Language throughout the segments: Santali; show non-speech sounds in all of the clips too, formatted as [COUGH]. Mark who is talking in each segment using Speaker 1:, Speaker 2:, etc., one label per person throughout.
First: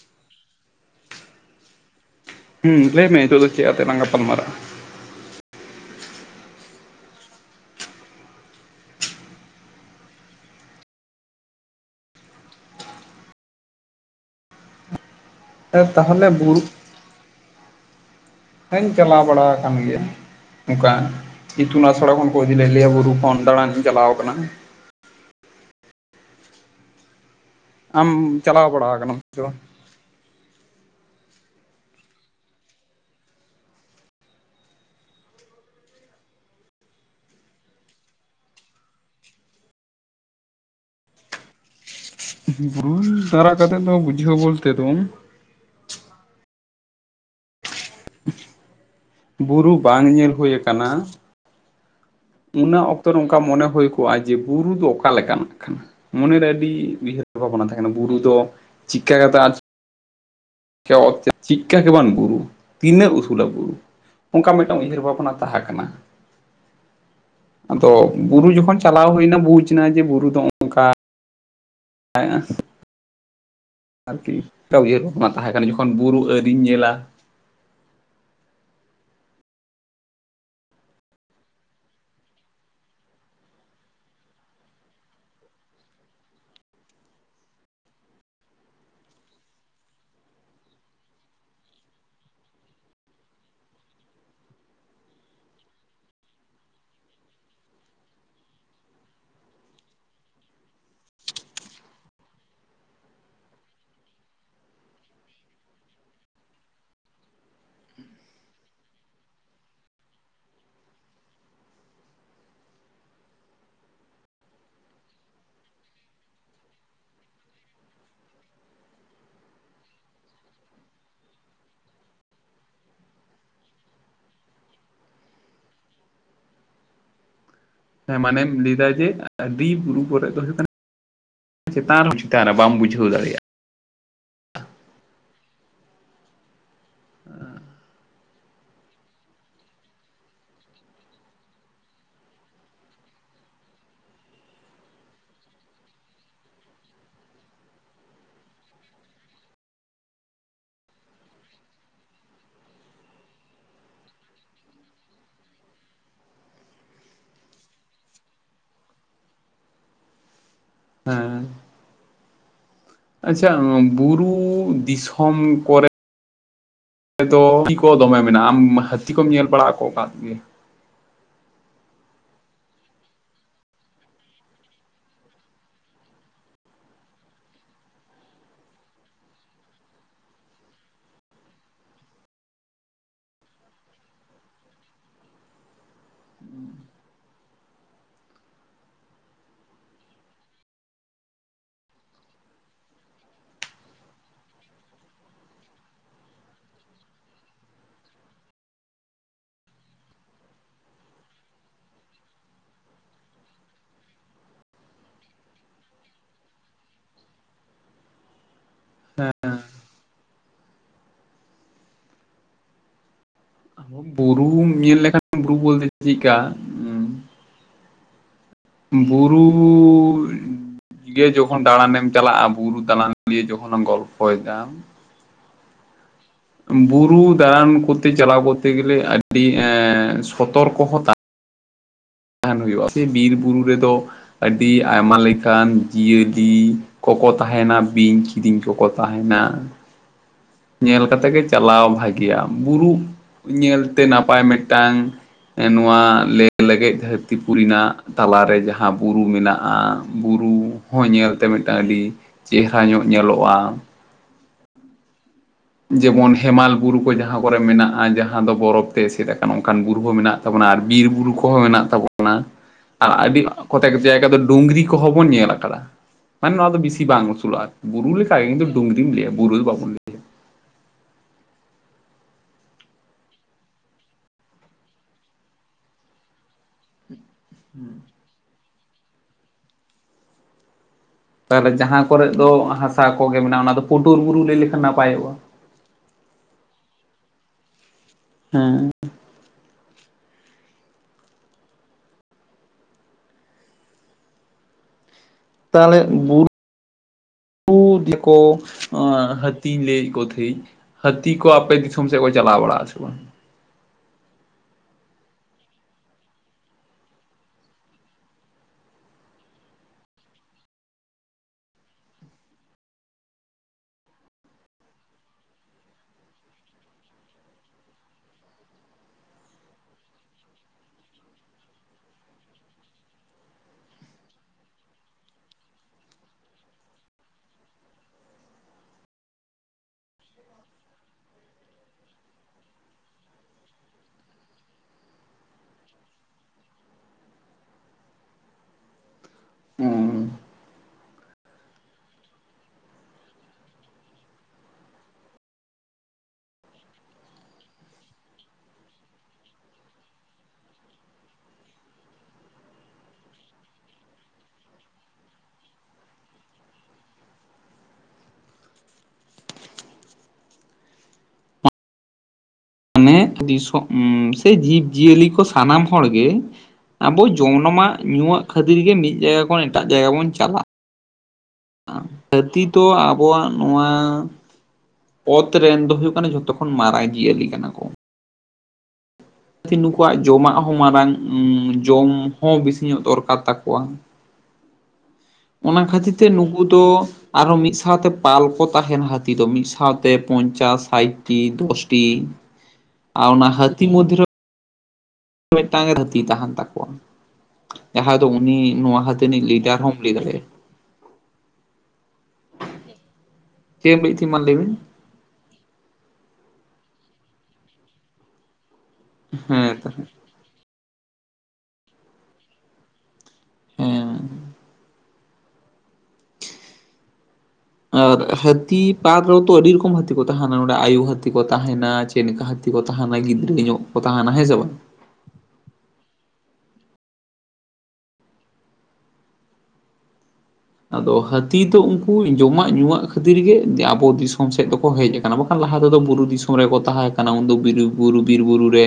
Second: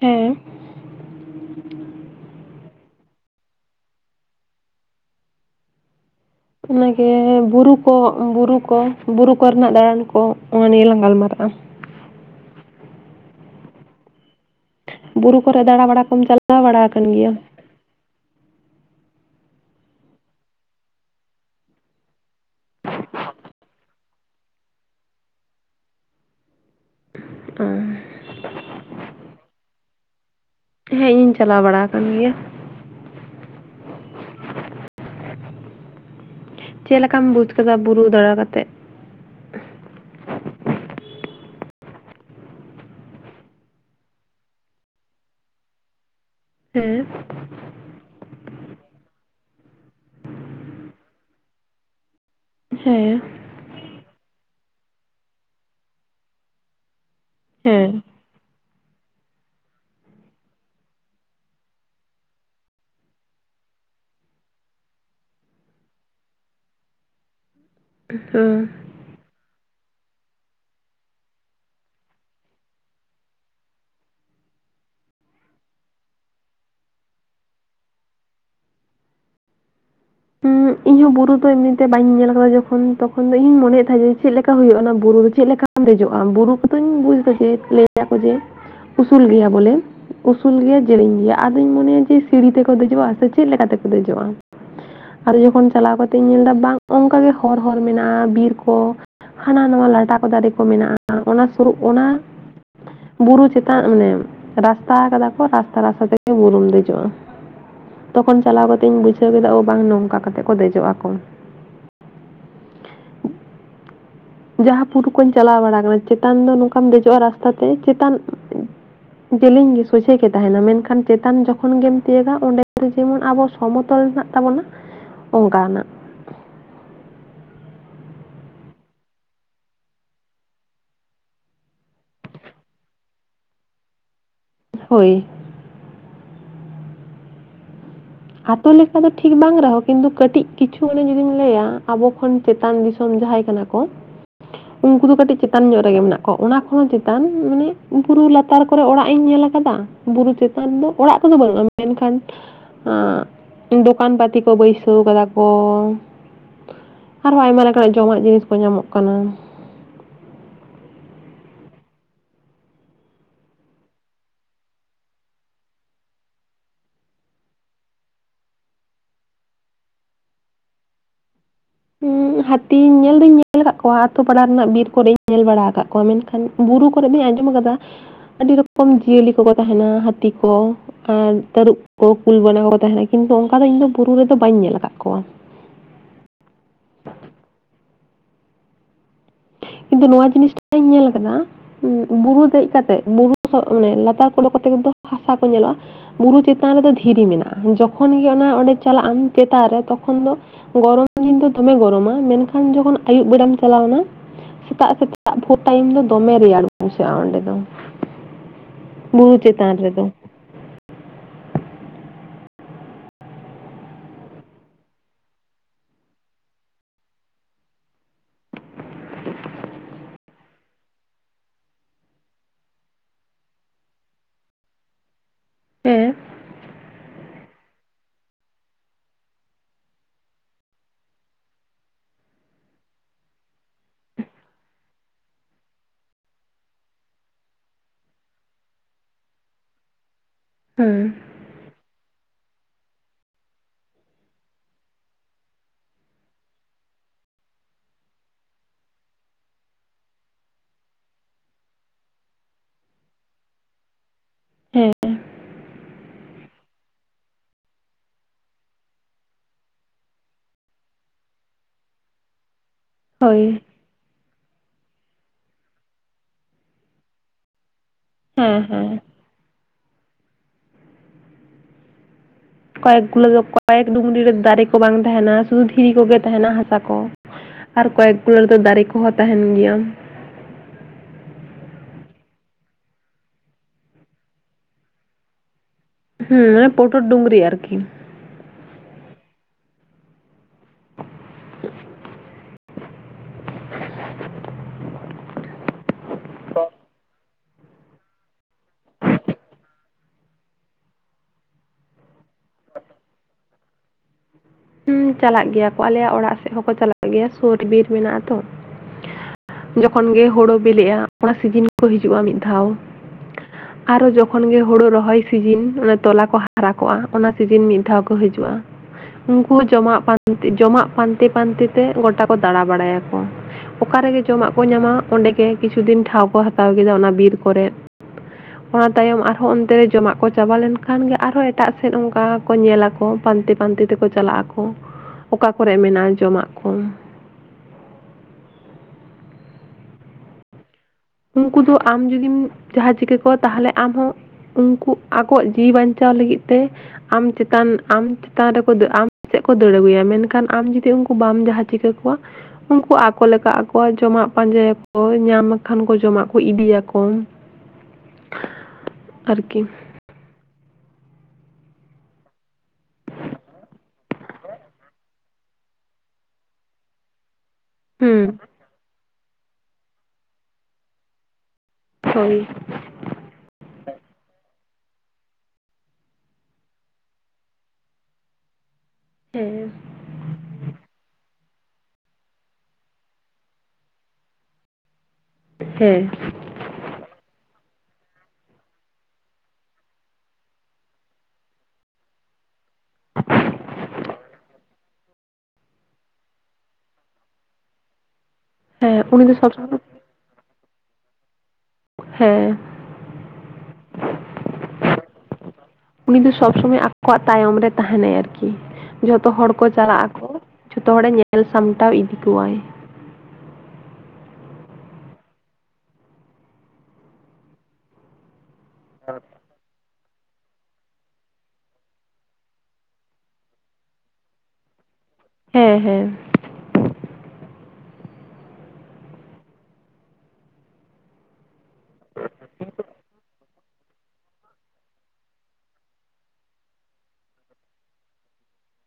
Speaker 1: ᱦᱮᱸ,
Speaker 2: ᱦᱮᱸ ᱞᱟᱹᱭ ᱢᱮ ᱱᱤᱛᱚᱜ ᱫᱚ ᱪᱮᱫ ᱦᱟᱛᱮ ᱞᱟᱝ ᱜᱟᱯᱟᱞ ᱢᱟᱨᱟᱜᱼᱟ?
Speaker 1: ᱚᱱᱟᱜᱮ ᱵᱩᱨᱩ ᱠᱚ ᱵᱩᱨᱩ ᱠᱚ ᱵᱩᱨᱩ ᱠᱚᱨᱮᱱᱟᱜ ᱫᱟᱬᱟᱱ ᱠᱚ ᱚᱱᱟ ᱱᱤᱭᱮ ᱞᱟᱝ ᱜᱟᱞ ᱢᱟᱨᱟᱜᱼᱟ, ᱵᱩᱨᱩ ᱠᱚᱨᱮ
Speaker 2: ᱦᱮᱸ
Speaker 1: ᱫᱟᱬᱟ ᱵᱟᱲᱟ ᱠᱚᱢ
Speaker 2: ᱛᱟᱦᱚᱞᱮ
Speaker 1: ᱪᱟᱞᱟᱣ
Speaker 2: ᱵᱩᱨᱩ
Speaker 1: ᱵᱟᱲᱟ ᱟᱠᱟᱱ ᱜᱮᱭᱟ?
Speaker 2: ᱦᱮᱧ ᱪᱟᱞᱟᱣ ᱵᱟᱲᱟ ᱟᱠᱟᱱ ᱜᱮᱭᱟ ᱚᱱᱠᱟ, ᱤᱛᱩᱱ ᱟᱥᱲᱟ ᱠᱷᱚᱱ ᱠᱚ ᱤᱫᱤ ᱞᱮᱫ ᱞᱮᱭᱟ ᱵᱩᱨᱩ ᱠᱷᱚᱱ ᱫᱟᱬᱟᱱᱤᱧ ᱪᱟᱞᱟᱣ ᱟᱠᱟᱱᱟ,
Speaker 1: ᱚᱸ,
Speaker 2: ᱟᱢ ᱪᱟᱞᱟᱣ ᱵᱟᱲᱟ ᱟᱠᱟᱱᱟᱢ ᱥᱮᱵᱟᱝ?
Speaker 1: ᱦᱮᱸ ᱤᱧᱤᱧ ᱪᱟᱞᱟᱣ ᱵᱟᱲᱟ ᱟᱠᱟᱱ ᱜᱮᱭᱟ, ᱪᱮᱫ ᱞᱮᱠᱟᱢ ᱵᱩᱡ ᱠᱮᱫᱟ ᱵᱩᱨᱩ ᱫᱟᱬᱟ ᱠᱟᱛᱮᱫ?
Speaker 2: ᱵᱩᱨᱩ ᱫᱟᱨᱟ ᱠᱟᱛᱮᱫ ᱫᱚ ᱵᱩᱡᱷᱟᱹᱣ ᱵᱚᱞᱛᱮ ᱫᱚ,
Speaker 1: ᱦᱮᱸ,
Speaker 2: ᱵᱩᱨᱩ ᱵᱟᱝ ᱧᱮᱞ ᱦᱩᱭ ᱟᱠᱟᱱᱟ, ᱚᱱᱟ ᱚᱠᱛᱚ ᱨᱮ
Speaker 1: ᱦᱮᱸ
Speaker 2: ᱱᱚᱝᱠᱟ ᱢᱚᱱᱮ ᱦᱩᱭ ᱠᱚᱜᱼᱟ ᱡᱮ ᱵᱩᱨᱩ ᱫᱚ ᱚᱠᱟ ᱞᱮᱠᱟᱱᱟᱜ ᱠᱟᱱᱟ ᱢᱚᱱᱮᱨᱮ ᱟᱹᱰᱤ ᱩᱭᱦᱟᱹᱨ, ᱵᱷᱟᱱᱟ ᱛᱟᱦᱮᱸ
Speaker 1: ᱦᱮᱸ
Speaker 2: ᱠᱟᱱᱟ ᱵᱩᱨᱩ ᱫᱚ ᱪᱤᱠᱟ ᱠᱟᱛᱮᱫ [UNINTELLIGIBLE] ᱛᱤᱱᱟᱹᱜ ᱩᱥᱩᱞᱟ ᱵᱩᱨᱩ? ᱚᱱᱠᱟ ᱢᱤᱫᱴᱟᱝ ᱩᱭᱦᱟᱹᱨ ᱵᱷᱟᱵᱽᱱᱟ ᱛᱟᱦᱮᱸ ᱠᱟᱱᱟ, ᱟᱫᱚ ᱵᱩᱨᱩ
Speaker 1: ᱦᱮᱸ
Speaker 2: ᱡᱚᱠᱷᱚᱱ ᱪᱟᱞᱟᱣ ᱦᱩᱭᱱᱟ ᱵᱩᱡᱽ ᱮᱱᱟ ᱡᱮ ᱵᱩᱨᱩ ᱫᱚ ᱚ [UNINTELLIGIBLE] ᱟᱨᱠᱤ ᱚᱝᱠᱟ ᱩᱭᱦᱟᱹᱨ ᱵᱷᱟᱵᱱᱟ ᱛᱟᱦᱮᱸ ᱠᱟᱱᱟ ᱡᱚᱠᱷᱚᱱ ᱵᱩᱨᱩ ᱟᱹᱨᱤᱧ ᱧᱮᱞᱟ᱾
Speaker 1: ᱤᱧ ᱦᱚᱸ ᱵᱩᱨᱩ ᱫᱚ ᱮᱢᱱᱤᱛᱮ ᱵᱟᱹᱧ ᱧᱮᱞ ᱟᱠᱟᱫᱟ ᱡᱚᱠᱷᱚᱱ ᱛᱚᱠᱷᱚᱱ ᱫᱚ ᱤᱧ ᱢᱚᱱᱭᱮᱫ ᱛᱟᱦᱮᱸᱫ ᱡᱮ ᱪᱮᱫ ᱞᱮᱠᱟ ᱦᱩᱭᱩᱜ-ᱟ ᱚᱱᱟ ᱵᱩᱨᱩ ᱫᱚ ᱪᱮᱫ ᱞᱮᱠᱟ ᱢ ᱫᱮᱡᱚᱜᱼᱟ, ᱵᱩᱨᱩ ᱠᱚᱫᱚᱧ ᱵᱩᱡᱽᱫᱟ ᱡᱮ ᱞᱟᱹᱭᱟᱠᱚ ᱡᱮ, ᱩᱥᱩᱞ ᱜᱮᱭᱟ ᱵᱚᱞᱮ ᱩᱥᱩᱞ ᱜᱮᱭᱟ ᱡᱤᱲᱮᱧ ᱜᱮᱭᱟ ᱟᱫᱚᱧ ᱢᱚᱱᱮᱭᱟ ᱡᱮ ᱥᱤᱲᱤ ᱛᱮᱠᱚ ᱫᱮᱡᱚᱜᱼᱟ ᱥᱮ ᱪᱮᱫ ᱞᱮᱠᱟ ᱛᱮᱠᱚ ᱫᱮᱡᱚᱜᱼᱟ᱾ ᱟᱨ ᱡᱚᱠᱷᱚᱱ ᱪᱟᱞᱟᱣ ᱠᱟᱛᱮᱧ ᱧᱮᱞᱫᱟ ᱵᱟᱝ ᱚᱝᱠᱟ ᱜᱮ ᱦᱚᱨ ᱦᱚᱨ ᱢᱮᱱᱟᱜᱼᱟ ᱵᱤᱨ ᱠᱚ, ᱦᱟᱱᱟ ᱱᱚᱣᱟ ᱞᱟᱴᱟ ᱠᱚ ᱫᱟᱨᱮ ᱠᱚ ᱢᱮᱱᱟᱜᱼᱟ ᱚᱱᱟ ᱥᱩᱨ ᱚᱱᱟ ᱵᱩᱨᱩ ᱪᱮᱛᱟᱱ ᱢᱟᱱᱮ ᱨᱟᱥᱛᱟ ᱟᱠᱟᱫᱟ ᱠᱚ ᱨᱟᱥᱛᱟ ᱨᱟᱥᱛᱟ ᱛᱮᱜᱮ ᱵᱩᱨᱩᱢ ᱫᱮᱡᱚᱜᱼᱟ᱾ ᱛᱚᱠᱷᱚᱱ ᱪᱟᱞᱟᱣ ᱠᱟᱛᱮᱧ ᱵᱩᱡᱷᱟᱹᱣ ᱠᱮᱫᱟ ᱚ ᱵᱟᱝ ᱱᱚᱝᱠᱟ ᱠᱟᱛᱮᱜ ᱠᱚ ᱫᱮᱡᱚᱜ ᱟᱠᱚ᱾ ᱡᱟᱦᱟᱸ ᱯᱩᱨᱩ ᱠᱚᱧ ᱪᱟᱞᱟᱣ ᱵᱟᱲᱟ ᱠᱟᱱᱟ ᱪᱮᱛᱟᱱ ᱫᱚ ᱱᱚᱝᱠᱟᱢ ᱫᱮᱡᱚᱜᱼᱟ ᱨᱟᱥᱛᱟ ᱛᱮ ᱪᱮᱛᱟᱱ ᱡᱮᱞᱮᱧ ᱜᱮ ᱥᱚᱡᱷᱮ ᱜᱮ ᱛᱟᱦᱮᱸᱱᱟ, ᱢᱮᱱᱠᱷᱟᱱ ᱪᱮᱛᱟᱱ ᱡᱚᱠᱷᱚᱱ ᱜᱮᱢ ᱛᱤᱭᱟᱹᱜᱟ ᱚᱸᱰᱮ ᱫᱚ ᱡᱮᱢᱚᱱ ᱟᱵᱚ ᱥᱚᱢᱚᱛᱚᱞ ᱢᱮᱱᱟᱜ ᱛᱟᱵᱚᱱᱟ, ᱚᱝᱠᱟᱱᱟᱜ᱾
Speaker 2: ᱦᱮᱸ ᱢᱟᱱᱮᱢ ᱞᱟᱹᱭᱫᱟ ᱡᱮ ᱟᱹᱰᱤ ᱵᱩᱨᱩ ᱠᱚᱨᱮ ᱫᱚ ᱦᱩᱭᱩᱜ ᱠᱟᱱᱟ ᱪᱮᱛᱟᱱ ᱨᱮ, ᱪᱮᱛᱟᱱ ᱨᱮ ᱵᱟᱢ ᱵᱩᱡᱷᱟᱹᱣ ᱫᱟᱲᱮᱭᱟᱜ
Speaker 1: ᱦᱳᱭ᱾
Speaker 2: ᱚᱻ᱾
Speaker 1: ᱟᱛᱳ ᱞᱮᱠᱟ ᱫᱚ ᱴᱷᱤᱠ ᱵᱟᱝ ᱨᱮᱦᱚᱸ ᱠᱤᱱᱛᱩ ᱠᱟᱹᱴᱤᱡ ᱠᱤᱪᱷᱩ ᱜᱟᱱ ᱚᱸᱰᱮ ᱡᱩᱫᱤᱢ ᱞᱟᱹᱭᱟ ᱟᱵᱚ ᱠᱷᱚᱱ ᱪᱮᱛᱟᱱ ᱫᱤᱥᱚᱢ ᱡᱟᱦᱟᱸᱭ ᱠᱟᱱᱟ ᱠᱚ, ᱩᱝᱠᱩ ᱫᱚ ᱠᱟᱹᱴᱤᱡ ᱪᱮᱛᱟᱱ ᱧᱚᱜ ᱨᱮᱜᱮ ᱢᱮᱱᱟᱜ ᱠᱚᱣᱟ ᱚᱱᱟ ᱠᱷᱚᱱ ᱦᱚᱸ ᱪᱮᱛᱟᱱ ᱢᱟᱱᱮ ᱵᱩᱨᱩ ᱞᱟᱛ ᱛᱟᱨ ᱠᱚᱨᱮ ᱚᱲᱟᱜ ᱤᱧ ᱧᱮᱞ ᱟᱠᱟᱫᱟ, ᱵᱩᱨᱩ ᱪᱮᱛᱟᱱ ᱫᱚ ᱚᱲᱟᱜ ᱠᱚᱫᱚ ᱵᱟᱹᱱᱩᱜᱼᱟ ᱢᱮᱱᱠᱷᱟᱱ ᱟᱸᱻᱫᱚᱠᱟᱱ ᱯᱟᱛᱤ ᱠᱚ ᱵᱟᱹᱭᱥᱟᱹᱣ ᱠᱟᱫᱟ ᱠᱚ, ᱟᱨᱦᱚᱸ ᱟᱭᱢᱟ ᱞᱮᱠᱟᱱᱟᱜ ᱡᱚᱢᱟᱜ ᱡᱤᱱᱤᱥ ᱠᱚ ᱧᱟᱢᱚᱜ ᱠᱟᱱᱟ᱾
Speaker 2: ᱦᱮᱸᱻ᱾ ᱟᱪᱪᱷᱟ ᱵᱩᱨᱩ ᱫᱤᱥᱚᱢ ᱠᱚᱨᱮ ᱫᱚ ᱦᱟᱹᱛᱤ ᱠᱚ ᱫᱚᱢᱮ ᱢᱮᱱᱟᱜᱼᱟ, ᱟᱢ ᱦᱟᱹᱛᱤ ᱠᱚᱢ ᱧᱮᱞ ᱵᱟᱲᱟ ᱠᱚ ᱠᱟᱫ ᱵᱟᱲᱟ ᱜᱮᱭᱟ?
Speaker 1: ᱩᱸᱷ ᱦᱟᱹᱛᱤᱧ ᱧᱮᱞ ᱫᱩᱧ ᱧᱮᱞ ᱟᱠᱟᱫ ᱠᱚᱣᱟ ᱟᱛᱳ ᱯᱟᱲᱟ ᱨᱮᱱᱟᱜ ᱵᱤᱨ ᱠᱚᱨᱮᱧ ᱧᱮᱞ ᱵᱟᱲᱟ ᱟᱠᱟᱫ ᱠᱚᱣᱟ ᱢᱮᱱᱠᱷᱟᱱ ᱵᱩᱨᱩ ᱠᱚᱨᱮ ᱫᱩᱧ ᱟᱸᱡᱚᱢ ᱟᱠᱟᱫᱟ, ᱟᱹᱰᱤ ᱨᱚᱠᱚᱢ ᱡᱤᱭᱟᱹᱞᱤ ᱠᱚᱠᱚ ᱛᱟᱦᱮᱸᱱᱟ ᱦᱟᱹᱛᱤ ᱠᱚ, ᱟᱨ ᱛᱟᱹᱨᱩᱵ ᱠᱚ, ᱠᱩᱞ ᱟᱵᱱᱟ ᱠᱚᱠᱚ ᱛᱟᱦᱮᱸᱱᱟ ᱠᱤᱱᱛᱩ ᱚᱝᱠᱟ ᱫᱚ ᱤᱧ ᱫᱚ ᱵᱩᱨᱩ ᱨᱮᱫᱚ ᱵᱟᱧ ᱧᱮᱞ ᱟᱠᱟᱫ ᱠᱚᱣᱟ᱾
Speaker 2: ᱦᱩᱸ᱾
Speaker 1: ᱤᱧ ᱫᱚ ᱱᱚᱣᱟ ᱡᱤᱱᱤᱥᱴᱟᱧ ᱧᱮᱞ ᱟᱠᱟᱫᱟ ᱩᱸ ᱵᱩᱨᱩ ᱫᱮᱡ ᱠᱟᱛᱮᱜ ᱵᱩᱨᱩ ᱢᱟᱱᱮ ᱞᱟᱛᱟᱨ ᱠᱚᱫᱚ ᱠᱟᱛᱮ ᱠᱚᱫᱚ ᱦᱟᱥᱟ ᱠᱚ ᱧᱮᱞᱚᱜᱼᱟ, ᱵᱩᱨᱩ ᱪᱮᱛᱟᱱ ᱨᱮᱫᱚ ᱫᱷᱤᱨᱤ ᱢᱮᱱᱟᱜᱼᱟ ᱡᱚᱠᱷᱚᱱ ᱜᱮ ᱚᱱᱟ ᱚᱸᱰᱮ ᱪᱟᱞᱟᱜ ᱟᱢ ᱪᱮᱛᱟᱱ ᱨᱮ ᱛᱚᱠᱷᱚᱱ ᱫᱚ, ᱜᱚᱨᱚᱢ ᱫᱤᱱ ᱫᱚ ᱫᱚᱢᱮ ᱜᱚᱨᱚᱢᱟ ᱢᱮᱱᱠᱷᱟᱱ ᱡᱚᱠᱷᱚᱱ ᱟᱹᱭᱩᱵ ᱵᱮᱲᱟᱢ ᱪᱟᱞᱟᱣᱮᱱᱟ, ᱥᱮᱛᱟᱜ ᱥᱮᱛᱟᱜ ᱵᱷᱳᱨ ᱴᱟᱭᱤᱢ ᱫᱚ ᱫᱚᱢᱮ ᱨᱮᱭᱟᱲ ᱵᱩᱡᱷᱟᱹᱜᱼᱟ ᱚᱸᱰᱮ ᱫᱚ᱾ ᱵᱩᱨᱩ ᱪᱮᱛᱟᱱ ᱨᱮᱫᱚ᱾
Speaker 2: ᱦᱚᱸᱢ ᱵᱩᱨᱩ ᱠᱩᱢ ᱧᱮᱞ ᱞᱮᱠᱷᱟᱱ ᱵᱩᱨᱩ ᱵᱚᱞᱛᱮ ᱪᱮᱫᱠᱟ ᱵᱩᱨᱩᱻ ᱜᱮ ᱡᱚᱠᱷᱚᱱ ᱫᱟᱬᱟᱱᱮᱢ ᱪᱟᱞᱟᱜᱼᱟ ᱵᱩᱨᱩ ᱫᱟᱬᱟᱱ ᱞᱤᱭᱮ ᱡᱚᱠᱷᱚᱱᱮᱢ ᱜᱚᱞᱯᱷᱚᱭᱮᱫᱟᱢ
Speaker 1: ᱦᱮᱸ᱾
Speaker 2: ᱵᱩᱨᱩ ᱫᱟᱬᱟᱱ ᱠᱚᱛᱮ ᱪᱟᱞᱟᱣ ᱠᱚᱨᱛᱮ ᱜᱮᱞᱮ ᱟᱹᱰᱤ ᱮᱸᱻ ᱥᱚᱛᱚᱨᱠᱚ ᱦᱚᱸ ᱛᱟ ᱛᱟᱦᱮᱸᱱ ᱦᱩᱭᱩᱜᱼᱟ ᱥᱮ ᱵᱤᱨ ᱵᱩᱨᱩ ᱨᱮᱫᱚ ᱟᱹᱰᱤ ᱟᱭᱢᱟ ᱞᱮᱠᱟᱱ ᱡᱤᱭᱟᱹᱞᱤ ᱠᱚᱠᱚ ᱛᱟᱦᱮᱸᱱᱟ ᱵᱤᱧ, ᱠᱤᱫᱤᱧ ᱠᱚᱠᱚ ᱛᱟᱦᱮᱱᱟ ᱾
Speaker 1: ᱦᱮᱸ
Speaker 2: ᱧᱮᱞ ᱠᱟᱛᱮᱜ ᱜᱮ ᱪᱟᱞᱟᱣ ᱵᱷᱟᱹᱜᱤᱭᱟ ᱵᱩᱨᱩ ᱧᱮᱞᱛᱮ ᱱᱟᱯᱟᱭ ᱢᱤᱫᱴᱟᱝ ᱱᱚᱣᱟ ᱞᱮᱟᱹᱭ ᱞᱟᱹᱜᱤᱫ ᱫᱷᱟᱹᱨᱛᱤ ᱯᱩᱨᱩᱨᱤᱱᱟᱜ ᱛᱟᱞᱟᱨᱮ ᱡᱟᱦᱟᱸ ᱵᱩᱨᱩ ᱢᱮᱱᱟᱜᱼᱟ ᱵᱩᱨᱩ ᱦᱚᱸ ᱧᱮᱞᱛᱮ ᱢᱤᱫᱴᱟᱝ ᱟᱹᱰᱤ ᱪᱮᱦᱨᱟ ᱧᱚᱜ ᱧᱮᱞᱚᱜᱼᱟ ᱾
Speaker 1: ᱦᱮᱸᱮᱸ ᱾
Speaker 2: ᱡᱮᱢᱚᱱ ᱦᱮᱢᱟᱞ ᱵᱩᱨᱩ ᱠᱚ ᱡᱟᱦᱟᱸ ᱠᱚᱨᱮ ᱢᱮᱱᱟᱜᱼᱟ ᱡᱟᱦᱟᱸ ᱫᱚ ᱵᱚᱨᱚᱯᱷ ᱛᱮ ᱮᱥᱮᱫ ᱟᱠᱟᱱ ᱚᱱᱠᱟᱱ ᱵᱩᱨᱩ ᱦᱚᱸ ᱢᱮᱱᱟᱜ ᱛᱟᱵᱩᱱᱟ ᱟᱨ ᱵᱤᱨ ᱵᱩᱨᱩ ᱠᱚᱦᱚᱸ ᱢᱮᱱᱟᱜ ᱛᱟᱵᱚᱱᱟ ᱾ ᱟᱨ ᱟᱹᱰᱤ
Speaker 1: ᱦᱳᱭ
Speaker 2: ᱠᱚᱛᱮᱜ ᱡᱟᱭᱜᱟ ᱫᱚ ᱰᱩᱝᱨᱤ ᱠᱚᱦᱚᱸ ᱵᱚᱱ ᱧᱮᱞ ᱟᱠᱟᱫᱟ ᱢᱟᱱᱮ ᱱᱚᱣᱟ ᱫᱚ ᱵᱤᱥᱤ ᱵᱟᱝ ᱩᱥᱩᱞᱚᱜᱼᱟᱨ ᱠᱤ ᱾ ᱵᱩᱨᱩ ᱞᱮᱠᱟ ᱜᱮ
Speaker 1: ᱦᱮᱸ
Speaker 2: ᱤᱧᱫᱚ
Speaker 1: ᱦᱮᱸ
Speaker 2: ᱰᱩᱝᱨᱤᱧ ᱞᱟᱹᱭᱟ ᱵᱩᱨᱩᱨ ᱫᱚ ᱵᱟᱵᱚᱱ ᱞᱟᱹᱭ ᱾
Speaker 1: ᱠᱚᱭᱮᱠ ᱜᱩᱞᱟᱹ ᱫᱚ ᱠᱚᱭᱮᱠ ᱰᱩᱝᱨᱤ ᱨᱮ ᱫᱟᱨᱮ ᱠᱚ ᱵᱟᱝ ᱛᱟᱦᱮᱱᱟ ᱥᱩᱫᱩ ᱫᱷᱤᱨᱤ ᱠᱚᱜᱮ ᱛᱟᱦᱮᱱᱟ ᱦᱟᱥᱟ ᱟᱨ ᱠᱚᱭᱮᱠ ᱜᱩᱞᱟᱹ ᱨᱮᱫᱚ ᱫᱟᱨᱮ ᱠᱚᱦᱚᱸ ᱛᱟᱦᱮᱱ ᱜᱮᱭᱟ ᱾
Speaker 2: ᱛᱟᱦᱚᱞᱮ ᱡᱟᱦᱟᱸ ᱠᱚᱨᱮᱜ ᱫᱚ ᱦᱟᱥᱟ ᱠᱚᱜᱮ ᱢᱮᱱᱟᱜᱼᱟ ᱚᱱᱟ ᱫᱚ ᱯᱩᱴᱩᱨ ᱵᱩᱨᱩ ᱞᱟᱹᱭ ᱞᱮᱠᱷᱟᱱ ᱫᱚ ᱱᱟᱯᱟᱭᱚᱜᱼᱟ ᱾
Speaker 1: ᱦᱩᱸ ᱯᱚᱴᱚᱨ ᱰᱩᱝᱨᱤ ᱟᱨᱠᱤ ᱾
Speaker 2: ᱦᱮᱸ ᱾
Speaker 1: [INAUDIBLE]
Speaker 2: ᱛᱟᱦᱚᱞᱮ ᱵᱩᱨᱩ ᱵᱩ ᱫᱤ ᱠᱚ ᱦᱟᱹᱛᱤᱧ ᱞᱟᱹᱭ ᱠᱚ ᱛᱟᱦᱮᱜ ᱦᱟᱹᱛᱤ ᱠᱚ ᱟᱯᱮ ᱫᱤᱥᱼᱼ ᱥᱮᱫᱠᱚ ᱪᱟᱞᱟᱣ ᱵᱟᱲᱟᱜ ᱟ ᱥᱮ ᱵᱟᱝ?
Speaker 1: ᱦᱩᱸ ᱪᱟᱞᱟᱜ ᱜᱮᱭᱟ ᱠᱚ ᱟᱞᱮᱭᱟᱜ ᱚᱲᱟᱜ ᱥᱮᱫ ᱦᱚᱸᱠᱚ ᱪᱟᱞᱟᱜ ᱜᱮᱭᱟ ᱥᱳᱨ ᱵᱤᱨ ᱢᱮᱱᱟᱜ ᱟ ᱛᱚ ᱾ ᱡᱚᱠᱷᱚᱱ ᱜᱮ ᱦᱳᱲᱳ ᱵᱤᱞᱤᱜᱼᱟ ᱚᱱᱟ ᱥᱤᱡᱤᱱ ᱜᱮᱠᱚ ᱦᱤᱡᱩᱜᱼᱟ ᱢᱤᱫ ᱫᱷᱟᱣ ᱾ ᱟᱨᱚ ᱡᱚᱠᱷᱚᱱ ᱜᱮ ᱦᱳᱲᱳ ᱨᱚᱦᱚᱭ ᱥᱤᱡᱤᱱ ᱚᱱᱟ ᱛᱚᱞᱟ ᱠᱚ ᱦᱟᱨᱟ ᱠᱚᱜᱼᱟ ᱚᱱᱟ ᱥᱤᱡᱤᱱ ᱢᱤᱫ ᱫᱷᱟᱣ ᱠᱚ ᱦᱤᱡᱩᱜᱼᱟ ᱾ ᱩᱱᱠᱩ ᱡᱚᱢᱟᱜ ᱯᱟᱱ ᱡᱚᱢᱟᱜ ᱯᱟᱱᱛᱮ ᱯᱟᱱᱛᱮ ᱛᱮ ᱜᱚᱴᱟ ᱠᱚ ᱫᱟᱬᱟ ᱵᱟᱲᱟᱭ ᱟᱠᱚ ᱾ ᱚᱠᱟ ᱨᱮᱜᱮ ᱡᱚᱢᱟᱜ ᱠᱚ ᱧᱟᱢ-ᱟ ᱚᱸᱰᱮᱜᱮ ᱠᱤᱪᱷᱩ ᱫᱤᱱ ᱴᱷᱟᱶ ᱠᱚ ᱦᱟᱛᱟᱣ ᱠᱮᱫᱟ ᱚᱱᱟ ᱵᱤᱨ ᱠᱚᱨᱮᱜ ᱾ [INAUDIBLE] ᱚᱱᱟ ᱛᱟᱭᱚᱢ ᱟᱨᱦᱚᱸ ᱚᱱᱛᱮ ᱨᱮ ᱡᱚᱢᱟᱜ ᱠᱚ ᱪᱟᱵᱟ ᱞᱮᱱᱠᱷᱟᱱ ᱜᱮ ᱟᱨᱦᱚᱸ ᱮᱴᱟᱜ ᱥᱮᱫ ᱚᱱᱠᱟ ᱠᱚ ᱧᱮᱞᱟᱠᱚ ᱯᱟᱱᱛᱮ ᱯᱟᱱᱛᱮ ᱛᱮᱠᱚ ᱪᱟᱞᱟᱜ ᱟᱠᱚ ᱚᱠᱟ ᱠᱚᱨᱮ ᱢᱮᱱᱟᱜᱼᱟ ᱡᱚᱢᱟᱜ ᱠᱚ ᱾
Speaker 2: ᱦᱩᱸ ᱾
Speaker 1: ᱩᱱᱠᱩ ᱫᱚ ᱟᱢ ᱡᱩᱫᱤᱢ ᱡᱟᱦᱟᱸ ᱪᱤᱠᱟᱹ ᱠᱚᱣᱟ ᱛᱟᱦᱚᱞᱮ ᱟᱢᱦᱚᱸ ᱩᱱᱠᱩ ᱟᱠᱚᱣᱟᱜ ᱡᱤᱣᱤ ᱵᱟᱧᱪᱟᱣ ᱞᱟᱹᱜᱤᱫ ᱛᱮ ᱟᱢ ᱪᱮᱛᱟᱱ ᱟᱢ ᱪᱮᱛᱟᱱ ᱨᱮᱠᱚ ᱟᱢ ᱥᱮᱫ ᱠᱚ ᱫᱟᱹᱲ ᱟᱹᱜᱩᱭᱟ ᱢᱮᱱᱠᱷᱟᱱ ᱟᱢ ᱡᱩᱫᱤ ᱩᱱᱠᱩ ᱵᱟᱢ ᱡᱟᱦᱟᱸ ᱪᱤᱠᱟᱹ ᱠᱚᱣᱟ ᱩᱱᱠᱩ ᱟᱠᱚ ᱞᱮᱠᱟ ᱟᱠᱚᱣᱟᱜ ᱡᱚᱢᱟᱜ ᱯᱟᱸᱡᱟᱭᱟᱠᱚ ᱧᱟᱢ ᱠᱷᱟᱱ ᱠᱚ ᱡᱚᱢᱟᱜ ᱠᱚ ᱤᱫᱤᱭᱟᱠᱚ ᱟᱨᱠᱤ ᱾
Speaker 2: ᱢᱟᱱᱮ ᱫᱤᱥᱚᱢ ᱥᱮ ᱡᱤᱵᱽ ᱡᱤᱭᱟᱹᱞᱤ ᱠᱚ ᱥᱟᱱᱟᱢ ᱦᱚᱲ ᱜᱮ ᱟᱵᱚ ᱡᱚᱱᱚᱢᱟᱜ
Speaker 1: ᱦᱩᱸ
Speaker 2: ᱧᱩᱣᱟᱜ ᱠᱷᱟᱹᱛᱤᱨ ᱜᱮ ᱢᱤᱫ ᱡᱟᱭᱜᱟ ᱠᱷᱚᱱ ᱮᱴᱟᱜ ᱡᱟᱭᱜᱟ ᱵᱚᱱ ᱪᱟᱞᱟᱜᱼᱟ
Speaker 1: ᱦᱳᱭ
Speaker 2: ᱫᱷᱟᱹᱨᱛᱤ ᱫᱚ ᱟᱵᱚᱣᱟᱜ ᱱᱚᱣᱟ ᱚᱛ ᱨᱮᱱ ᱫᱚ ᱦᱩᱭᱩᱜ ᱠᱟᱱᱟ ᱡᱷᱚᱛᱚ ᱠᱷᱚᱱ ᱢᱟᱨᱟᱝ ᱡᱤᱭᱟᱹᱞᱤ ᱠᱟᱱᱟ ᱠᱚ ᱾
Speaker 1: ᱦᱮᱸ ᱾
Speaker 2: ᱩᱱᱠᱩᱣᱟᱜ ᱡᱚᱢᱟᱜ ᱦᱚᱸ ᱢᱟᱨᱟᱝ ᱡᱚᱢ ᱦᱚᱸ ᱵᱮᱥᱤ ᱧᱚᱜ ᱫᱚᱨᱠᱟᱨ ᱠᱟᱱ ᱛᱟᱠᱚᱣᱟ ᱚᱱᱟ
Speaker 1: ᱦᱮᱸ
Speaker 2: ᱠᱷᱟᱹᱛᱤᱨ ᱛᱮ ᱱᱩᱠᱩ ᱫᱚ ᱟᱨᱚ ᱢᱤᱫ ᱥᱟᱶᱛᱮ ᱯᱟᱞ ᱠᱚ ᱛᱟᱦᱮᱱ ᱦᱟᱹᱛᱤ ᱫᱚ ᱢᱤᱫ ᱥᱟᱶᱛᱮ ᱯᱚᱧᱪᱟᱥ ᱥᱟᱴᱴᱤ ᱫᱚᱥᱴᱤ ᱾
Speaker 1: [UNINTELLIGIBLE]
Speaker 2: ᱟᱨ ᱚᱱᱟ ᱦᱟᱹᱛᱤ ᱢᱩᱫ ᱨᱮ ᱢᱤᱫᱴᱟᱝ ᱦᱟᱹᱛᱤ ᱛᱟᱦᱮᱱ ᱛᱟᱠᱚᱣᱟ ᱡᱟᱦᱟᱸᱭ ᱫᱚ ᱩᱱᱤ ᱱᱚᱣᱟ
Speaker 1: ᱦᱮᱸ
Speaker 2: ᱦᱟᱹᱛᱤ
Speaker 1: ᱩᱱᱤ ᱫᱚ
Speaker 2: ᱨᱤᱱᱤᱡ
Speaker 1: ᱥᱚᱵᱽ
Speaker 2: ᱞᱤᱰᱟᱨ
Speaker 1: ᱥᱚᱢᱚᱭ
Speaker 2: ᱦᱚᱸ ᱞᱟᱹᱭ ᱫᱟᱲᱮᱜ-ᱟ
Speaker 1: ᱦᱮᱸ
Speaker 2: ᱪᱮᱫ ᱮᱢ ᱞᱟᱹᱭᱟᱹᱛ ᱛᱟᱦᱮᱸᱜ ᱢᱟ ᱞᱟᱹᱭ ᱢᱮ ᱾
Speaker 1: ᱩᱱᱤ ᱫᱚ ᱥᱚᱵᱽ ᱥᱚᱢᱚᱭ ᱟᱠᱚᱣᱟᱜ ᱛᱟᱭᱚᱢ ᱨᱮ ᱛᱟᱦᱮᱱᱟᱭ ᱟᱨᱠᱤ ᱡᱚᱛᱚ ᱦᱚᱲ ᱠᱚ
Speaker 2: ᱦᱮᱸ
Speaker 1: ᱪᱟᱞᱟᱜ
Speaker 2: ᱛᱟᱦᱮᱸ
Speaker 1: ᱟᱠᱚ ᱡᱷᱚᱛᱚ ᱦᱚᱲᱮ ᱧᱮᱞ ᱥᱟᱢᱴᱟᱣ ᱤᱫᱤ ᱠᱚᱣᱟᱭ᱾
Speaker 2: ᱦᱮᱸ ᱟᱨ ᱦᱟᱹᱛᱤ ᱯᱟᱨᱚ ᱛᱚ ᱟᱹᱰᱤ ᱨᱚᱠᱚᱢ ᱦᱟᱹᱛᱤ ᱠᱚ ᱛᱟᱦᱮᱱᱟ ᱱᱚᱰᱮ ᱟᱭᱳ ᱦᱟᱹᱛᱤ ᱠᱚ ᱛᱟᱦᱮᱱᱟ ᱪᱮᱱᱜᱟ ᱦᱟᱹᱛᱤ ᱠᱚ ᱛᱟᱦᱮᱱᱟ ᱜᱤᱫᱽᱨᱟᱹ ᱧᱚᱜ ᱠᱚ ᱛᱟᱦᱮᱱᱟ ᱦᱮᱸ ᱥᱮ ᱵᱟᱝ᱾
Speaker 1: ᱦᱮᱸ ᱦᱮᱸ᱾
Speaker 2: ᱟᱫᱚ ᱦᱟᱹᱛᱤ ᱫᱚ ᱩᱱᱠᱩ ᱡᱚᱢᱟᱜ ᱧᱩᱣᱟᱜ ᱠᱷᱟᱹᱛᱤᱨ ᱜᱮ ᱟᱵᱚ ᱫᱤᱥᱚᱢ ᱥᱮᱫ ᱫᱚᱠᱚ ᱦᱮᱡ᱾ ᱠᱟᱱᱟ ᱵᱟᱠᱷᱟᱱ ᱞᱟᱦᱟ ᱛᱮᱫᱚ ᱵᱩᱨᱩ ᱫᱤᱥᱚᱢ ᱨᱮᱠᱚ ᱛᱟᱦᱮᱸ ᱠᱟᱱᱟ ᱩᱱ ᱫᱚ ᱵᱤᱨ ᱵᱩᱨᱩ ᱵᱤᱨ ᱵᱩᱨᱩ ᱨᱮ᱾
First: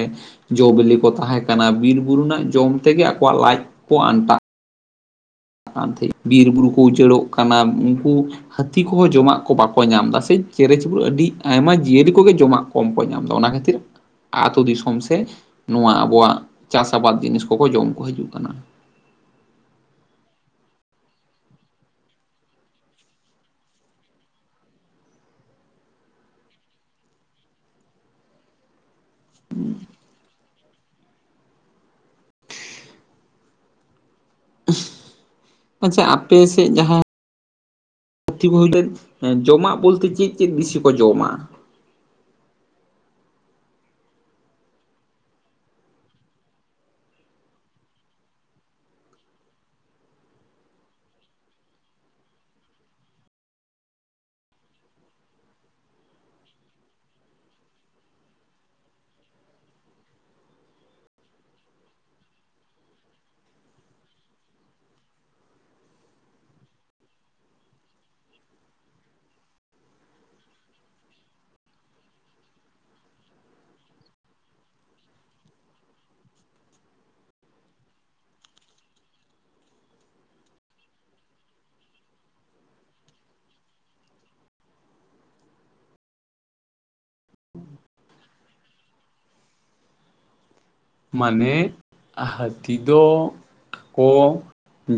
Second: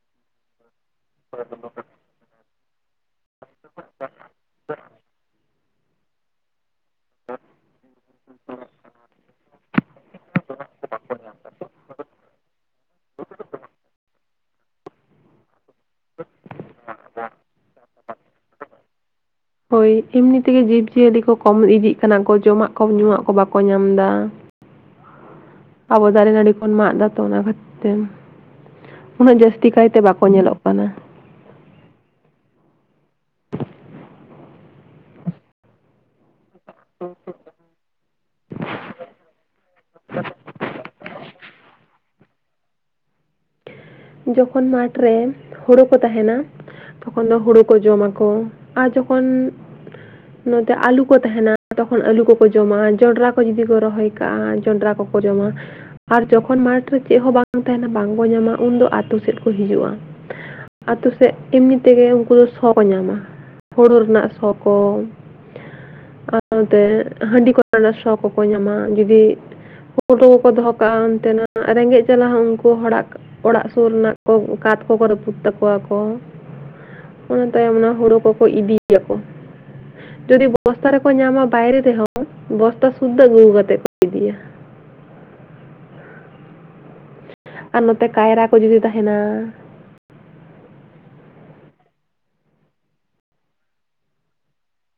Speaker 2: ᱡᱚ ᱵᱤᱞᱤ ᱠᱚ ᱛᱟᱦᱮᱸ ᱠᱟᱱᱟ ᱵᱤᱨ ᱵᱩᱨᱩ ᱨᱮᱱᱟᱜ ᱡᱚᱢ ᱛᱮᱜᱮ ᱟᱠᱚᱣᱟᱜ ᱞᱟᱡ ᱠᱚ ᱟᱱᱴᱟᱜ᱾
Speaker 1: [INAUDIBLE]
Speaker 2: ᱟᱱᱛᱮ ᱵᱤᱨ ᱵᱩᱨᱩ ᱠᱚ ᱩᱡᱟᱹᱲᱚᱜ ᱠᱟᱱᱟ ᱩᱱᱠᱩ᱾ ᱦᱟᱹᱛᱤ ᱠᱚᱦᱚᱸ ᱡᱚᱢᱟᱜ ᱠᱚ ᱵᱟᱠᱚ ᱧᱟᱢ ᱫᱟ ᱥᱮ ᱪᱮᱨᱮ ᱪᱤᱯᱲᱩ ᱟᱹᱰᱤ ᱟᱭᱢᱟ ᱡᱤᱭᱟᱹᱞᱤ ᱠᱚᱜᱮ ᱡᱚᱢᱟᱜ᱾ ᱠᱚᱢ ᱠᱚ ᱧᱟᱢ ᱫᱟ ᱚᱱᱟ ᱠᱷᱟᱹᱛᱤᱨ᱾ ᱟᱛᱳ ᱫᱤᱥᱚᱢ ᱥᱮ ᱱᱚᱣᱟ ᱟᱵᱚᱣᱟᱜ ᱪᱟᱥ ᱟᱵᱟᱫᱽ ᱡᱤᱱᱤᱥ ᱠᱚᱠᱚ ᱡᱚᱢ ᱠᱚ ᱦᱤᱡᱩᱜ ᱠᱟᱱᱟ᱾
Speaker 1: ᱦᱳᱭ ᱮᱢᱱᱤ ᱛᱮᱜᱮ ᱡᱤᱵᱽ ᱡᱤᱭᱟᱹᱞᱤ ᱠᱚ ᱠᱚᱢ ᱤᱫᱤᱜ ᱠᱟᱱᱟ ᱠᱚ ᱡᱚᱢᱟᱜ ᱠᱚ ᱧᱩᱣᱟᱜ ᱠᱚ ᱵᱟᱠᱚ ᱧᱟᱢ ᱮᱫᱟ᱾ ᱟᱵᱚ ᱫᱟᱨᱮ ᱱᱟᱹᱲᱤ ᱵᱚᱱ ᱢᱟᱜ ᱫᱟ ᱛᱚ ᱚᱱᱟ ᱠᱷᱟᱛᱤᱨ ᱩᱱᱟᱹᱜ ᱡᱟᱹᱥᱛᱤ ᱠᱟᱭᱛᱮ ᱵᱟᱠᱚ ᱧᱮᱞᱚᱜ᱾ ᱠᱟᱱᱟ᱾
Speaker 2: ᱟᱪᱪᱷᱟ ᱟᱯᱮ ᱥᱮᱜ ᱡᱟᱦᱟᱸ᱾
Speaker 1: [UNINTELLIGIBLE]
Speaker 2: [UNINTELLIGIBLE] ᱦᱩᱭ ᱞᱮᱱ ᱡᱚᱢᱟᱜ ᱵᱚᱞᱛᱮ ᱪᱮᱫ ᱪᱮᱫ ᱵᱤᱥᱤ ᱠᱚ ᱡᱚᱢᱟ᱾
Speaker 1: ᱡᱚᱠᱷᱚᱱ ᱢᱟᱴᱷᱨᱮ ᱦᱳᱲᱳ ᱠᱚ ᱛᱟᱦᱮᱱᱟ᱾ ᱛᱚᱠᱷᱚᱱ ᱫᱚ ᱦᱳᱲᱳ ᱠᱚ ᱡᱚᱢ ᱟᱠᱚ ᱟᱨ ᱡᱚᱠᱷᱚᱱ᱾ ᱱᱚᱛᱮ ᱟᱞᱩ ᱠᱚ ᱛᱟᱦᱮᱱᱟ ᱛᱚᱠᱷᱚᱱ ᱟᱹᱞᱩ ᱠᱚᱠᱚ ᱡᱚᱢᱟ-ᱟ ᱡᱚᱸᱰᱨᱟ ᱠᱚ ᱡᱩᱫᱤ ᱠᱚ ᱨᱚᱦᱚᱭ᱾ ᱠᱟᱜ-ᱟ ᱡᱚᱸᱱᱰᱨᱟ ᱠᱚᱠᱚ ᱡᱚᱢᱟ ᱟᱨ ᱡᱚᱠᱷᱚᱱ ᱢᱟᱴᱷ ᱨᱮ ᱪᱮᱜ ᱦᱚᱸ ᱵᱟᱝ ᱛᱟᱦᱮᱱᱟ ᱵᱟᱝ ᱠᱚ ᱧᱟᱢᱟ᱾ ᱩᱱᱫᱚ ᱟᱛᱳ ᱥᱮᱫ ᱠᱚ ᱦᱤᱡᱩᱜ-ᱟ ᱟᱛᱳ ᱥᱮᱜ ᱮᱢᱱᱤ ᱛᱮᱜᱮ ᱩᱱᱠᱩ ᱫᱚ ᱥᱚ ᱧᱟᱢᱟ᱾ ᱦᱩᱲᱩ ᱨᱮᱱᱟᱜ ᱥᱚ ᱠᱚ᱾ ᱥᱟᱶᱛᱮ ᱦᱟᱹᱰᱤ ᱠᱚᱨᱮᱱᱟᱜ ᱥᱚ ᱠᱚᱠᱚ ᱧᱟᱢᱟ ᱡᱩᱫᱤ᱾ ᱦᱳᱲᱳ ᱠᱚ ᱠᱚ ᱫᱚᱦᱚ ᱠᱟᱜ-ᱟ ᱚᱱᱛᱮᱱᱟᱜ ᱨᱮᱸᱜᱮᱡ ᱡᱟᱞᱟ ᱦᱚᱸ ᱩᱱᱠᱩ ᱦᱚᱲᱟᱜ᱾ ᱚᱲᱟᱜ ᱥᱩᱨ ᱨᱮᱱᱟᱜ ᱠᱚ ᱠᱟᱸᱛ ᱠᱚᱠᱚ ᱨᱟᱹᱯᱩᱫ ᱛᱟᱠᱚᱣᱟ ᱠᱚ᱾ ᱚᱱᱟ ᱛᱟᱭᱚᱢ ᱚᱱᱟ ᱦᱳᱲᱳ ᱠᱚᱠᱚ ᱤᱫᱤᱭᱟᱠᱚ᱾ ᱡᱩᱫᱤ ᱵᱚᱥᱛᱟ ᱨᱮᱠᱚ ᱧᱟᱢᱟ ᱵᱟᱭᱨᱮ ᱨᱮᱦᱚᱸ ᱵᱚᱥᱛᱟ ᱥᱩᱫᱽᱫᱟᱹ ᱜᱮ ᱟᱹᱜᱩ ᱠᱟᱛᱮ᱾ ᱟᱨ ᱱᱚᱛᱮ ᱠᱟᱭᱨᱟ ᱠᱚ ᱡᱩᱫᱤ ᱛᱟᱦᱮᱱᱟ᱾
Speaker 2: ᱢᱟᱱᱮ ᱦᱟᱹᱛᱤ ᱫᱚ ᱠᱚ᱾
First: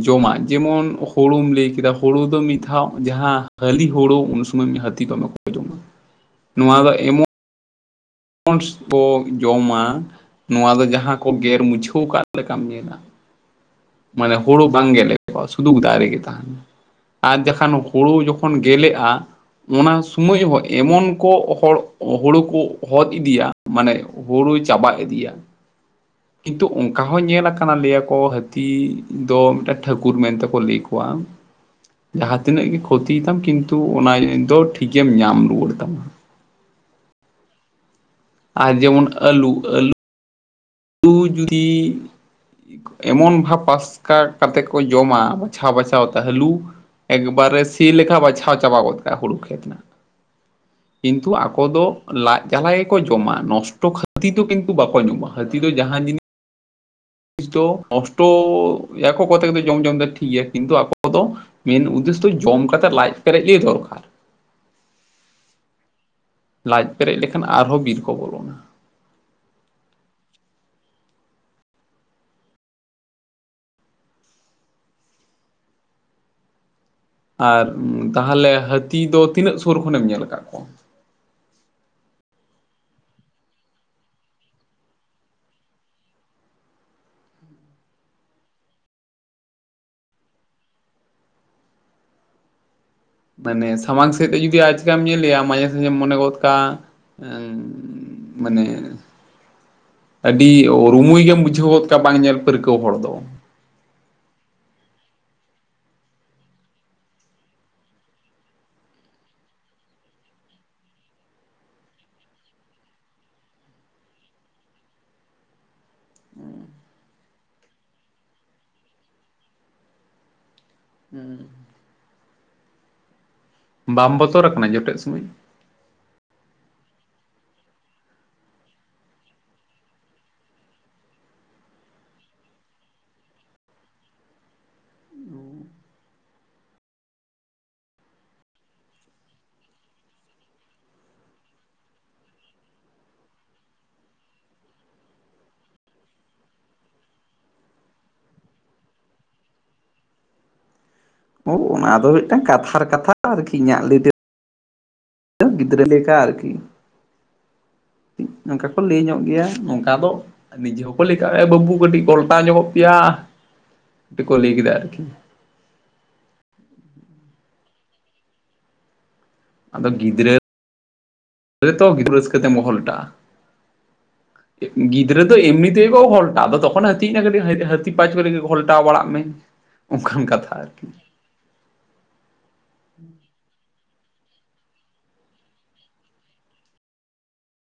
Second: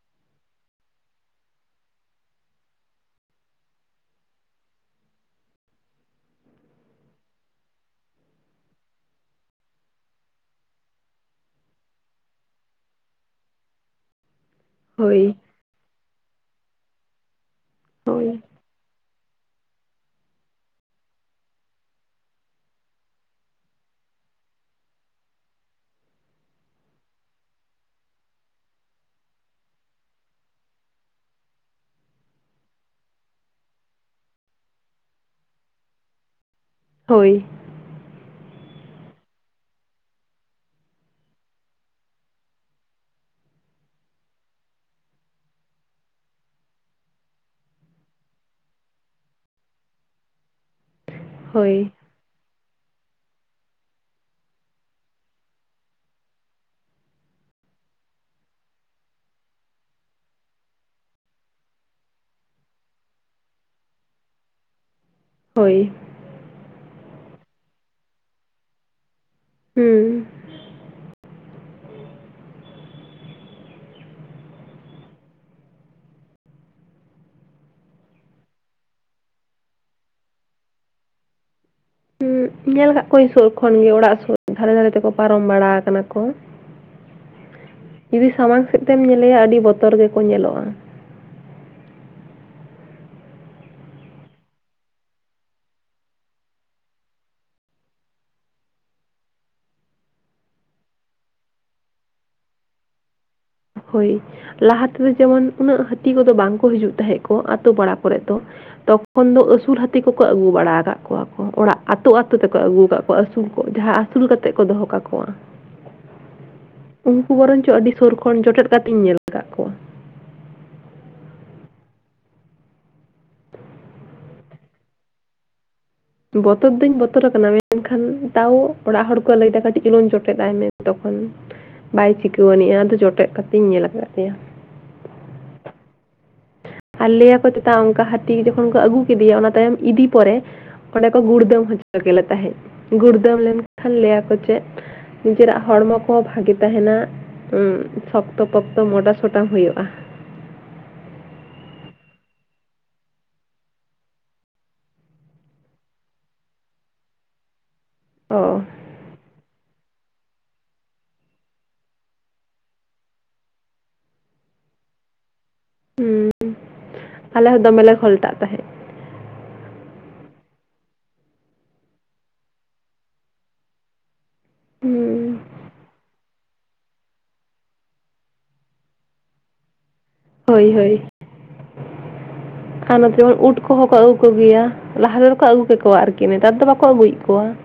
Speaker 2: ᱡᱚᱢᱟᱜ ᱡᱮᱢᱚᱱ ᱦᱳᱲᱳᱢ ᱞᱟᱹᱭ ᱠᱮᱫᱟ ᱦᱳᱲᱳ ᱫᱚ ᱢᱤᱫ ᱫᱷᱟᱣ ᱡᱟᱦᱟᱸ ᱦᱟᱹᱞᱤ ᱦᱳᱲᱳ ᱩᱱ ᱥᱩᱢᱚᱭ ᱦᱟᱹ ᱛᱤ ᱵᱟᱢ [UNINTELLIGIBLE] ᱱᱚᱣᱟ ᱫᱚ ᱮᱢᱚᱱ᱾ ᱚᱱᱟ ᱵᱚ ᱡᱚᱢᱟ ᱱᱚᱣᱟ ᱫᱚ ᱡᱟᱦᱟᱸ ᱠᱚ ᱜᱮᱨ ᱢᱩᱪᱷᱟᱹᱣ ᱠᱟᱜ ᱞᱮᱠᱟᱢ ᱧᱮᱞᱟ᱾ ᱢᱟᱱᱮ ᱦᱳᱲᱳ ᱵᱟᱝ ᱜᱮᱞᱮ
Speaker 1: ᱦᱳᱭ
Speaker 2: ᱠᱚᱜ-ᱟ ᱥᱩᱫᱷᱩ ᱫᱟᱨᱮ ᱜᱮ ᱛᱟᱦᱮᱱᱟ ᱟᱨ ᱡᱟᱦᱟᱱ ᱦᱳᱲᱳ
Speaker 1: ᱦᱳᱭ
Speaker 2: ᱡᱚᱠᱷᱚᱱ᱾ ᱜᱮᱞᱮᱜ-ᱟ᱾ ᱚᱱᱟ ᱥᱩᱢᱟᱹᱡ ᱦᱚᱸ ᱮᱢᱚᱱ ᱠᱚ ᱦᱚᱲ ᱦᱳᱲᱳ ᱠᱚ ᱦᱚᱫ ᱤᱫᱤᱭᱟ ᱢᱟᱱᱮ᱾ ᱦᱳᱲᱳᱭ ᱪᱟᱵᱟ ᱤᱫᱤᱭᱟ ᱠᱤᱱᱛᱩ ᱚᱱᱠᱟ ᱦᱚᱸ ᱧᱮᱞ ᱟᱠᱟᱱᱟ ᱞᱟᱹᱭ ᱟᱠᱚ ᱦᱟᱹ ᱛᱤ ᱫᱚ ᱢᱤᱜᱴᱟ ᱴᱷᱟᱹᱠᱩᱨ ᱢᱮᱱᱛᱮᱠᱚ ᱞᱟᱹᱭ ᱠᱚᱣᱟ᱾ ᱡᱟᱦᱟᱸ ᱛᱤᱱᱟᱹᱜ ᱜᱮ ᱠᱷᱚᱛᱤᱭ ᱛᱟᱢ ᱠᱤᱱᱛᱩ ᱚᱱᱟ ᱤᱭᱟᱹᱭ ᱫᱚ ᱴᱷᱤᱠᱮᱢ ᱧᱟᱢ ᱨᱩᱣᱟᱹᱲ ᱛᱟᱢᱟ᱾
Speaker 1: ᱦᱳᱭ᱾
Speaker 2: ᱟᱨ ᱡᱮᱢᱚᱱ ᱟᱹᱞᱩ ᱟᱹᱞᱩ᱾ ᱞᱩ ᱡᱩᱫᱤ᱾ ᱮᱢᱚᱱ ᱵᱷᱟᱵᱽ ᱯᱟᱥᱠᱟ ᱠᱟᱛᱮ ᱠᱚ ᱡᱚᱢᱟ ᱵᱟᱪᱷᱟᱣ ᱵᱟᱪᱷᱟᱣ ᱛᱮ ᱦᱟᱹᱞᱩ᱾ ᱮᱠᱵᱟᱨᱮ ᱥᱤ ᱞᱮᱠᱷᱟ ᱵᱟᱪᱷᱟᱣ ᱪᱟᱵᱟ ᱜᱚᱫ ᱠᱟᱜ-ᱟ ᱦᱩᱲᱩ ᱠᱷᱮᱛ ᱱᱟᱜ᱾
Speaker 1: [INAUDIBLE]
Speaker 2: ᱠᱤᱱᱛᱩ ᱟᱠᱚ
Speaker 1: ᱦᱳᱭ
Speaker 2: ᱫᱚ ᱞᱟᱡ ᱡᱟᱞᱟ ᱜᱮᱠᱚ ᱡᱚᱢᱟ ᱱᱚᱥᱴᱚ ᱠᱷᱟᱹᱛᱤᱨ ᱫᱚ ᱠᱤᱱᱛᱩ ᱵᱟᱠᱚ ᱡᱚᱢᱟ ᱾ ᱦᱟᱹᱛᱤ ᱫᱚ ᱡᱟᱦᱟᱸ ᱡᱤᱱᱤ ᱤᱥ ᱫᱚ ᱱᱚᱥᱴᱚ ᱮ ᱠᱚᱛᱮ ᱡᱚᱢ ᱡᱚᱢ ᱫᱚ ᱴᱷᱤᱠ ᱜᱮᱭᱟ ᱠᱤᱱᱛᱩ ᱟᱠᱚ ᱫᱚ ᱢᱮᱱ ᱩᱫᱽᱫᱮᱥᱥ ᱫᱚ ᱡᱚᱢ ᱠᱟᱛᱮᱫ ᱞᱟᱡ ᱯᱮᱨᱮᱡ ᱜᱮ ᱫᱚᱨᱠᱟᱨ ᱾
Speaker 1: ᱦᱳᱭ ᱾
Speaker 2: ᱞᱟᱡ ᱯᱮᱨᱮᱡ ᱞᱮᱠᱷᱟᱱ ᱟᱨᱦᱚᱸ ᱵᱤᱨ ᱠᱚ ᱵᱚᱞᱚᱱᱟ ᱾
Speaker 1: ᱦᱩᱸ᱾
Speaker 2: ᱟᱨ ᱛᱟᱦᱚᱞᱮ ᱦᱟᱹᱛᱤ ᱫᱚ ᱛᱤᱱᱟᱹᱜ ᱥᱩᱨ ᱠᱷᱚᱱᱮᱢ ᱧᱮᱞ ᱟᱠᱟᱫ ᱠᱚᱣᱟ?
Speaker 1: ᱦᱩᱸ ᱧᱮᱞ ᱠᱟᱫ ᱠᱚᱣᱟᱹᱧ ᱥᱩᱨ ᱠᱷᱚᱱ ᱜᱮ ᱚᱲᱟᱜ ᱥᱩᱨ ᱫᱷᱟᱨᱮ ᱫᱷᱟᱨᱮ ᱛᱮᱠᱚ ᱯᱟᱨᱚᱢ ᱵᱟᱲᱟ ᱠᱟᱱᱟ ᱠᱚ ᱾ ᱡᱩᱫᱤ ᱥᱟᱢᱟᱝ ᱥᱮᱫ ᱛᱮᱢ ᱧᱮᱞᱮᱭᱟ ᱟᱹᱰᱤ ᱵᱚᱛᱚᱨ ᱜᱮᱠᱚ ᱧᱮᱞᱚᱜ-ᱟ᱾
Speaker 2: ᱢᱟᱱᱮ ᱥᱟᱢᱟᱝ ᱥᱮᱫ ᱛᱮ ᱡᱩᱫᱤ ᱟᱪᱠᱟᱢ ᱧᱮᱞᱮᱭᱟ ᱢᱟᱡᱷᱮ ᱥᱟᱡᱷᱮᱢ ᱢᱚᱱᱮ ᱜᱚᱫ ᱠᱟᱜᱼᱟ ᱮᱻ ᱢᱟᱱᱮ ᱟᱹᱰᱤ ᱨᱩᱢᱩᱭ ᱜᱮᱢ ᱵᱩᱡᱷᱟᱹᱣ ᱜᱚᱫ ᱠᱚᱣᱟ ᱵᱟᱝ ᱧᱮᱞ ᱯᱟᱹᱨᱠᱟᱹᱣ ᱦᱚᱲ ᱫᱚ ᱾
Speaker 1: ᱦᱳᱭ ᱾ ᱞᱟᱦᱟ ᱛᱮᱫᱚ ᱡᱮᱢᱚᱱ ᱩᱱᱟᱹᱜ ᱦᱟᱹᱛᱤ ᱠᱚᱫᱚ ᱵᱟᱝᱠᱚ ᱦᱤᱡᱩᱜ ᱛᱟᱦᱮᱸᱫ ᱠᱚ ᱟᱹᱛᱳ ᱯᱟᱲᱟ ᱠᱚᱨᱮᱜ ᱫᱚ ᱾ ᱛᱚᱠᱷᱚᱱ ᱫᱚ ᱟᱹᱥᱩᱞ ᱦᱟᱹᱛᱤ ᱠᱚᱠᱚ ᱟᱹᱜᱩ ᱵᱟᱲᱟ ᱟᱠᱟᱫ ᱠᱚᱣᱟ ᱠᱚ ᱚᱲᱟᱜ ᱟᱹᱛᱩ ᱟᱹᱛᱩ ᱛᱮᱠᱚ ᱟᱹᱜᱩ ᱟᱠᱟᱫ ᱠᱚᱣᱟ ᱟᱹᱥᱩᱞ ᱠᱚ ᱡᱟᱦᱟᱸ ᱟᱹᱥᱩᱞ ᱠᱟᱛᱮ ᱠᱚ ᱫᱚᱦᱚ ᱠᱟᱠᱚᱣᱟ ᱩᱱᱠᱩ ᱵᱚᱨᱚᱝ ᱪᱚ ᱟᱹᱰᱤ ᱥᱳᱨ ᱠᱷᱚᱱ ᱡᱚᱴᱮᱫ ᱠᱟᱛᱮᱧ ᱧᱮᱞ ᱟᱠᱟᱫ ᱠᱚᱣᱟ
Speaker 2: ᱵᱟᱢ ᱵᱚᱛᱚᱨ ᱟᱠᱟᱱᱟ ᱡᱚᱴᱮᱫ ᱥᱚᱢᱚᱭ?
Speaker 1: ᱵᱚᱛᱚᱨ ᱫᱚᱧ ᱵᱚᱛᱚᱨ ᱟᱠᱟᱱᱟ ᱢᱮᱱᱠᱷᱟᱱ ᱛᱟᱣ ᱚᱲᱟᱜ ᱦᱚᱲ ᱠᱚ ᱞᱟᱹᱭᱫᱟ ᱠᱟᱹᱴᱤᱡ ᱪᱩᱞᱩᱝ ᱡᱚᱴᱮᱫᱼᱟᱭ ᱢᱮ ᱛᱚᱠᱷᱚᱱ ᱾ ᱵᱟᱭ ᱪᱤᱠᱟᱹᱣᱱᱤᱡᱼᱟ ᱟᱫᱚ ᱡᱚᱴᱮᱫ ᱠᱟᱛᱮᱧ ᱧᱮᱞ ᱟᱠᱟᱫ ᱛᱟᱭᱟ ᱾ ᱟᱨ ᱞᱟᱹᱭ ᱟᱠᱚ ᱪᱮᱛᱟ ᱚᱱᱠᱟ ᱦᱟᱹᱛᱤ ᱡᱚᱠᱷᱚᱱ ᱠᱚ ᱟᱹᱜᱩ ᱠᱮᱫᱮᱭᱟ ᱚᱱᱟ ᱛᱟᱭᱚᱢ ᱤᱫᱤ ᱯᱚᱨᱮ ᱚᱸᱰᱮ ᱠᱚ ᱜᱩᱲᱫᱟᱹᱢ ᱦᱚᱪᱚ ᱠᱮᱫᱞᱮ ᱛᱟᱦᱮᱸᱫ ᱜᱩᱲᱫᱟᱹᱢ ᱞᱮᱱᱠᱷᱟᱱ ᱞᱟᱹᱭᱟᱠᱚ ᱪᱮᱫ ᱱᱤᱡᱮᱨᱟᱜ ᱦᱚᱲᱢᱚ ᱠᱚᱦᱚᱸ ᱵᱷᱟᱜᱮ ᱛᱟᱦᱮᱱᱟ ᱾ ᱩ ᱥᱚᱠᱛᱚ ᱯᱚᱠᱛᱚ ᱢᱚᱴᱟ ᱥᱚᱴᱟ ᱦᱩᱭᱩᱜᱼᱟ ᱾
Speaker 2: ᱦᱩ ᱚᱱᱟ ᱫᱚ ᱢᱤᱫᱴᱟᱝ ᱠᱟᱛᱷᱟᱨ ᱠᱟᱛᱷᱟ ᱛᱚ ᱟᱨᱠᱤ ᱤᱧᱟᱹᱜ ᱞᱟᱹᱭ ᱛᱮ ᱜᱤᱫᱽᱨᱟᱹ ᱞᱮᱠᱟ ᱟᱨᱠᱤ ᱾
Speaker 1: ᱚ
Speaker 2: ᱱᱚᱝᱠᱟ ᱞᱟᱹᱭ ᱧᱚᱜ ᱜᱮᱭᱟ ᱱᱚᱝᱠᱟ ᱫᱚ ᱱᱤᱡᱮ ᱦᱚᱸᱠᱚ ᱞᱟᱹᱭ ᱠᱟᱜ ᱜᱮᱭᱟ ᱮ ᱵᱟᱹᱵᱩ ᱠᱟᱹᱴᱤᱡ ᱜᱚᱞᱴᱟᱣ ᱧᱚᱜᱚᱜ ᱯᱮᱭᱟ ᱾ ᱠᱚ ᱞᱟᱹᱭ ᱠᱮᱫᱟ ᱟᱨᱠᱤ ᱾
Speaker 1: ᱦᱩᱸ ᱟᱞᱮ ᱦᱚᱸ ᱫᱚᱢᱮ ᱞᱮ ᱜᱷᱚᱞᱴᱟᱜ ᱛᱟᱦᱮᱸᱫ ᱾
Speaker 2: ᱟᱫᱚ ᱜᱤᱫᱽᱨᱟᱹ ᱛᱚ ᱜᱤᱫᱽᱨᱟᱹ ᱨᱟᱹᱥᱠᱟᱹ ᱛᱮᱢ ᱜᱷᱚᱞᱴᱟᱜᱼᱟ ᱾
Speaker 1: [INAUDIBLE]
Speaker 2: ᱜᱤᱫᱽᱨᱟᱹ ᱫᱚ
Speaker 1: ᱦᱩᱸ
Speaker 2: ᱮᱢᱱᱤ ᱛᱮᱜᱮ ᱠᱚ ᱜᱷᱚᱞᱴᱟᱼᱟ ᱟᱫᱚ ᱛᱚᱠᱷᱚᱱ ᱦᱟᱹᱛᱤᱭ ᱧᱮᱞ ᱠᱟᱫᱮᱭᱟ ᱦᱟᱹᱛᱤ ᱯᱟᱸᱪ ᱠᱚᱨᱮ ᱜᱮ ᱜᱷᱚᱞᱴᱟᱣ ᱵᱟᱲᱟᱜ ᱢᱮ ᱾ [INAUDIBLE]
Speaker 1: ᱦᱳᱭ ᱦᱳᱭ ᱾ ᱟᱨ ᱱᱚᱛᱮ ᱦᱚᱸ ᱩᱴ ᱠᱚᱦᱚᱸ ᱠᱚ ᱟᱹᱜᱩ ᱠᱚ ᱜᱮᱭᱟ ᱞᱟᱦᱟ ᱛᱮ ᱠᱚ ᱟᱹᱜᱩ ᱠᱟᱠᱚᱣᱟ ᱟᱨᱠᱤ ᱱᱮᱛᱟᱨ ᱫᱚ ᱵᱟᱠᱚ ᱟᱹᱜᱩᱭᱮᱫ ᱠᱚᱣᱟ ᱾